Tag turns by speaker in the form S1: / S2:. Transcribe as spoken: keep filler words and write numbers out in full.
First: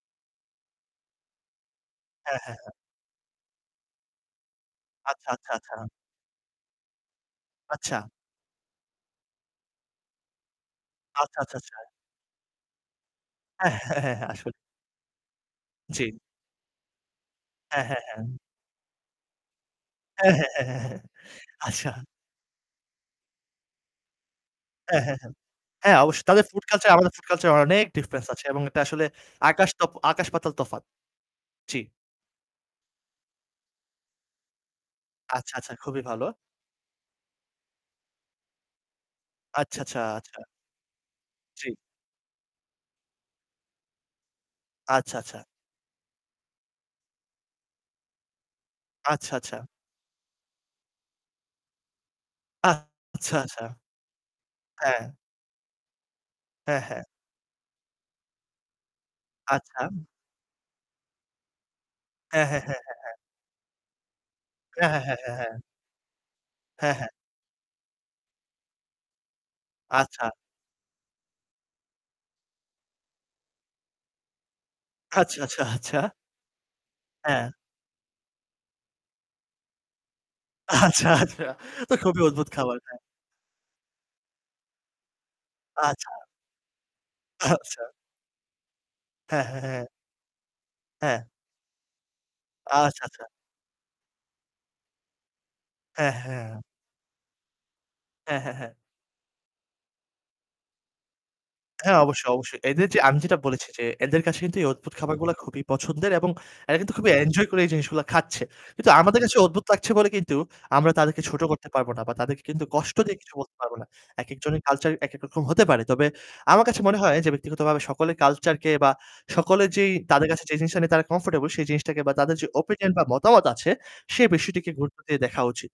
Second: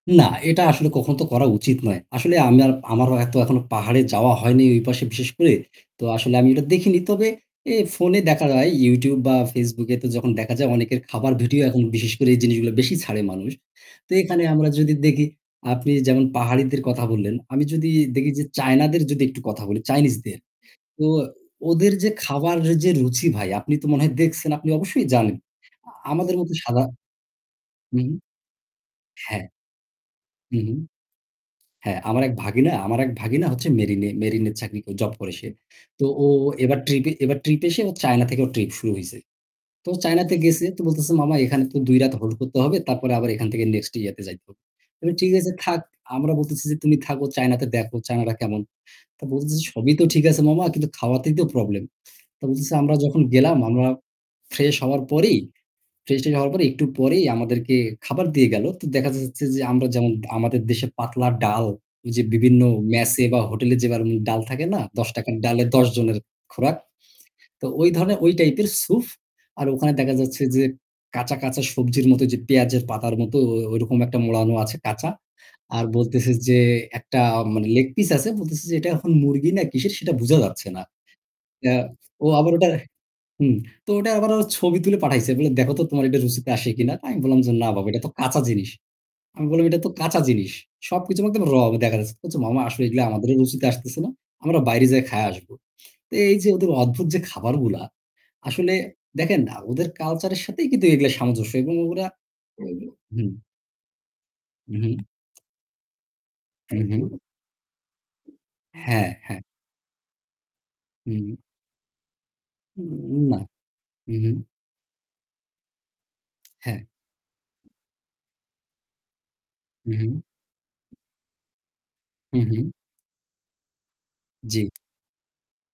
S1: না, এটা আসলে কখনো তো করা উচিত নয়। আসলে
S2: হ্যাঁ, হ্যাঁ,
S1: আমি আর,
S2: হ্যাঁ।
S1: আমারও এত এখনো পাহাড়ে যাওয়া হয় নি ওই পাশে বিশেষ
S2: আচ্ছা, আচ্ছা,
S1: করে।
S2: আচ্ছা।
S1: তো আসলে আমি এটা দেখিনি। তবে এ
S2: আচ্ছা।
S1: ফোনে দেখা যায় YouTube বা Facebook এ তো যখন দেখা যায় অনেকের খাবার
S2: আচ্ছা, আচ্ছা,
S1: ভিডিও
S2: আচ্ছা।
S1: এখন বিশেষ করে এই জিনিসগুলো বেশি ছাড়ে মানুষ।
S2: হ্যাঁ,
S1: তো
S2: হ্যাঁ, হ্যাঁ,
S1: এখানে
S2: আসলে।
S1: আমরা যদি দেখি আপনি
S2: জি।
S1: যেমন পাহাড়িদের কথা বললেন, আমি
S2: হ্যাঁ,
S1: যদি
S2: হ্যাঁ,
S1: দেখি
S2: হ্যাঁ।
S1: যে চায়নাদের যদি একটু কথা বলি
S2: হ্যাঁ,
S1: চাইনিজদের,
S2: হ্যাঁ, হ্যাঁ,
S1: তো
S2: আচ্ছা।
S1: ওদের যে খাবারের যে রুচি ভাই আপনি তো মনে হয় দেখছেন, আপনি
S2: হ্যাঁ,
S1: অবশ্যই
S2: হ্যাঁ, হ্যাঁ।
S1: জানেন।
S2: হ্যাঁ অবশ্যই
S1: আমাদের
S2: তাদের
S1: মতো
S2: food
S1: সাদা
S2: culture আমাদের food culture অনেক
S1: হুম।
S2: difference আছে এবং এটা আসলে
S1: হ্যাঁ,
S2: আকাশ তো আকাশ পাতাল
S1: হু, হু।
S2: তফাৎ। জি।
S1: হ্যাঁ, আমার এক ভাগিনা আমার এক ভাগিনা হচ্ছে মেরিনে মেরিনে চাকরি, জব করে সে।
S2: আচ্ছা, আচ্ছা খুবই
S1: তো
S2: ভালো।
S1: ও ও এবার ট্রিপে এবার ট্রিপ এসে ও চায়না থেকে ওর ট্রিপ শুরু হইছে।
S2: আচ্ছা,
S1: তো ও
S2: আচ্ছা,
S1: চায়নাতে
S2: আচ্ছা।
S1: গেছে তো বলতেছে, "মামা এখানে
S2: জি।
S1: তো দুই রাত হোল্ড করতে হবে তারপরে আবার এখান থেকে নেক্সট ইয়াতে যাইতে হবে। আমি
S2: আচ্ছা,
S1: "ঠিক
S2: আচ্ছা।
S1: আছে থাক।" আমরা বলতেছি যে, "তুমি থাকো চায়নাতে দেখও চায়নারা কেমন?" তো
S2: আচ্ছা,
S1: বলতেছে,
S2: আচ্ছা।
S1: "সবই তো ঠিক আছে মামা কিন্তু খাওয়াতেই তো প্রবলেম।" তো
S2: আ
S1: বলতেছে, "আমরা যখন
S2: আচ্ছা,
S1: গেলাম
S2: আচ্ছা।
S1: আমরা ফ্রেশ হওয়ার
S2: হ্যাঁ।
S1: পরেই, ফ্রেশ ট্রেশ হওয়ার পরে
S2: হ্যা,
S1: একটু
S2: হ্যা।
S1: পরেই আমাদেরকে খাবার দিয়ে গেল। তো দেখা যাচ্ছে যে,
S2: আচ্ছা।
S1: আমরা যেমন আমাদের দেশে পাতলা ডাল, ওই যে
S2: হ্যা, হ্যা,
S1: বিভিন্ন
S2: হ্যা, হ্যা।
S1: মেসে বা হোটেলে যেভাবে ডাল থাকে না,
S2: হ্যা, হ্যা,
S1: দশ
S2: হ্যা।
S1: টাকার
S2: হ্যা, হ্যা।
S1: ডালে দশ জনের খোরাক।
S2: হ্যা, হ্যা।
S1: তো ওই ধরনের, ওই টাইপের স্যুপ। আর ওখানে দেখা
S2: আচ্ছা।
S1: যাচ্ছে যে, কাঁচা, কাঁচা, সবজির মতো যে পেঁয়াজের পাতার মতো ও ওইরকম একটা মোড়ানো আছে কাঁচা।
S2: আচ্ছা, আচ্ছা,
S1: আর
S2: আচ্ছা।
S1: বলতেছে যে একটা
S2: হ্যা।
S1: মানে লেগ পিস আছে। বলতেছে যে এটা এখন মুরগি না কিসের সেটা বোঝা যাচ্ছে না।
S2: আচ্ছা, আচ্ছা
S1: এ্যা
S2: তো খুবই
S1: ও
S2: অদ্ভুত
S1: আবার ওটা
S2: খাবার! হ্যাঁ
S1: হুম, তো ওটা আবার ও ছবি তুলে পাঠাইছে। বলে, "দেখো তো তোমার
S2: আচ্ছা।
S1: এটা রুচিতে আসে কিনা?" আমি বললাম যে, "না
S2: আচ্ছা।
S1: বাবা এটা তো কাঁচা জিনিস।"
S2: হ্যা,
S1: আমি
S2: হ্যা,
S1: বললাম, "এটা
S2: হ্যা।
S1: তো কাঁচা জিনিস।"
S2: হ্যাঁ।
S1: সবকিছু মধ্যে র [unintelligible] দেখাচ্ছে। কচ্ছে "মামা আসলে
S2: আচ্ছা,
S1: এগুলা
S2: আচ্ছা।
S1: আমাদের রুচিতে আসতেছে না। আমরা বাইরে যাইয়া খাইয়া আসবো।"
S2: হ্যা,
S1: তো এই যে
S2: হ্যা।
S1: ওদের অদ্ভুত যে খাবারগুলা
S2: হ্যা, হ্যা, হ্যা।
S1: আসলে দেখেন না ওদের কালচারের সাথেই কিন্তু এগুলা সামঞ্জস্য এবং
S2: হ্যাঁ,
S1: ওরা
S2: অবশ্যই, অবশ্যই, এদের
S1: [unintelligible]
S2: যে আমি
S1: হুম।
S2: যেটা বলেছি যে, এদের কাছে কিন্তু এই অদ্ভুত
S1: হুম।
S2: খাবারগুলো খুবই পছন্দের এবং
S1: হু,
S2: এরা কিন্তু
S1: হুম।
S2: খুবই enjoy করে জিনিসগুলা খাচ্ছে। কিন্তু
S1: হ্যাঁ,
S2: আমাদের কাছে
S1: হ্যাঁ।
S2: অদ্ভুত লাগছে বলে কিন্তু আমরা তাদেরকে
S1: হুম।
S2: ছোট করতে পারব না। বা তাদেরকে কিন্তু
S1: উ,
S2: কষ্ট দিয়ে কিছু
S1: না,
S2: বলতে পারবো না।
S1: হু, হু।
S2: একেকজনের culture একেকরকম হতে পারে। তবে আমার
S1: হ্যাঁ।
S2: কাছে মনে হয় যে ব্যক্তিগতভাবে সকলের culture কে বা সকলে
S1: হু,
S2: যেই
S1: হু।
S2: তাদের কাছে যে জিনিসটা নিয়ে তারা comfortable সেই জিনিসটাকে বা তাদের
S1: হু,
S2: যে
S1: হু।
S2: opinion বা মতামত আছে সে
S1: জি।
S2: বিষয়টিকে গুরুত্ব দিয়ে দেখা উচিত।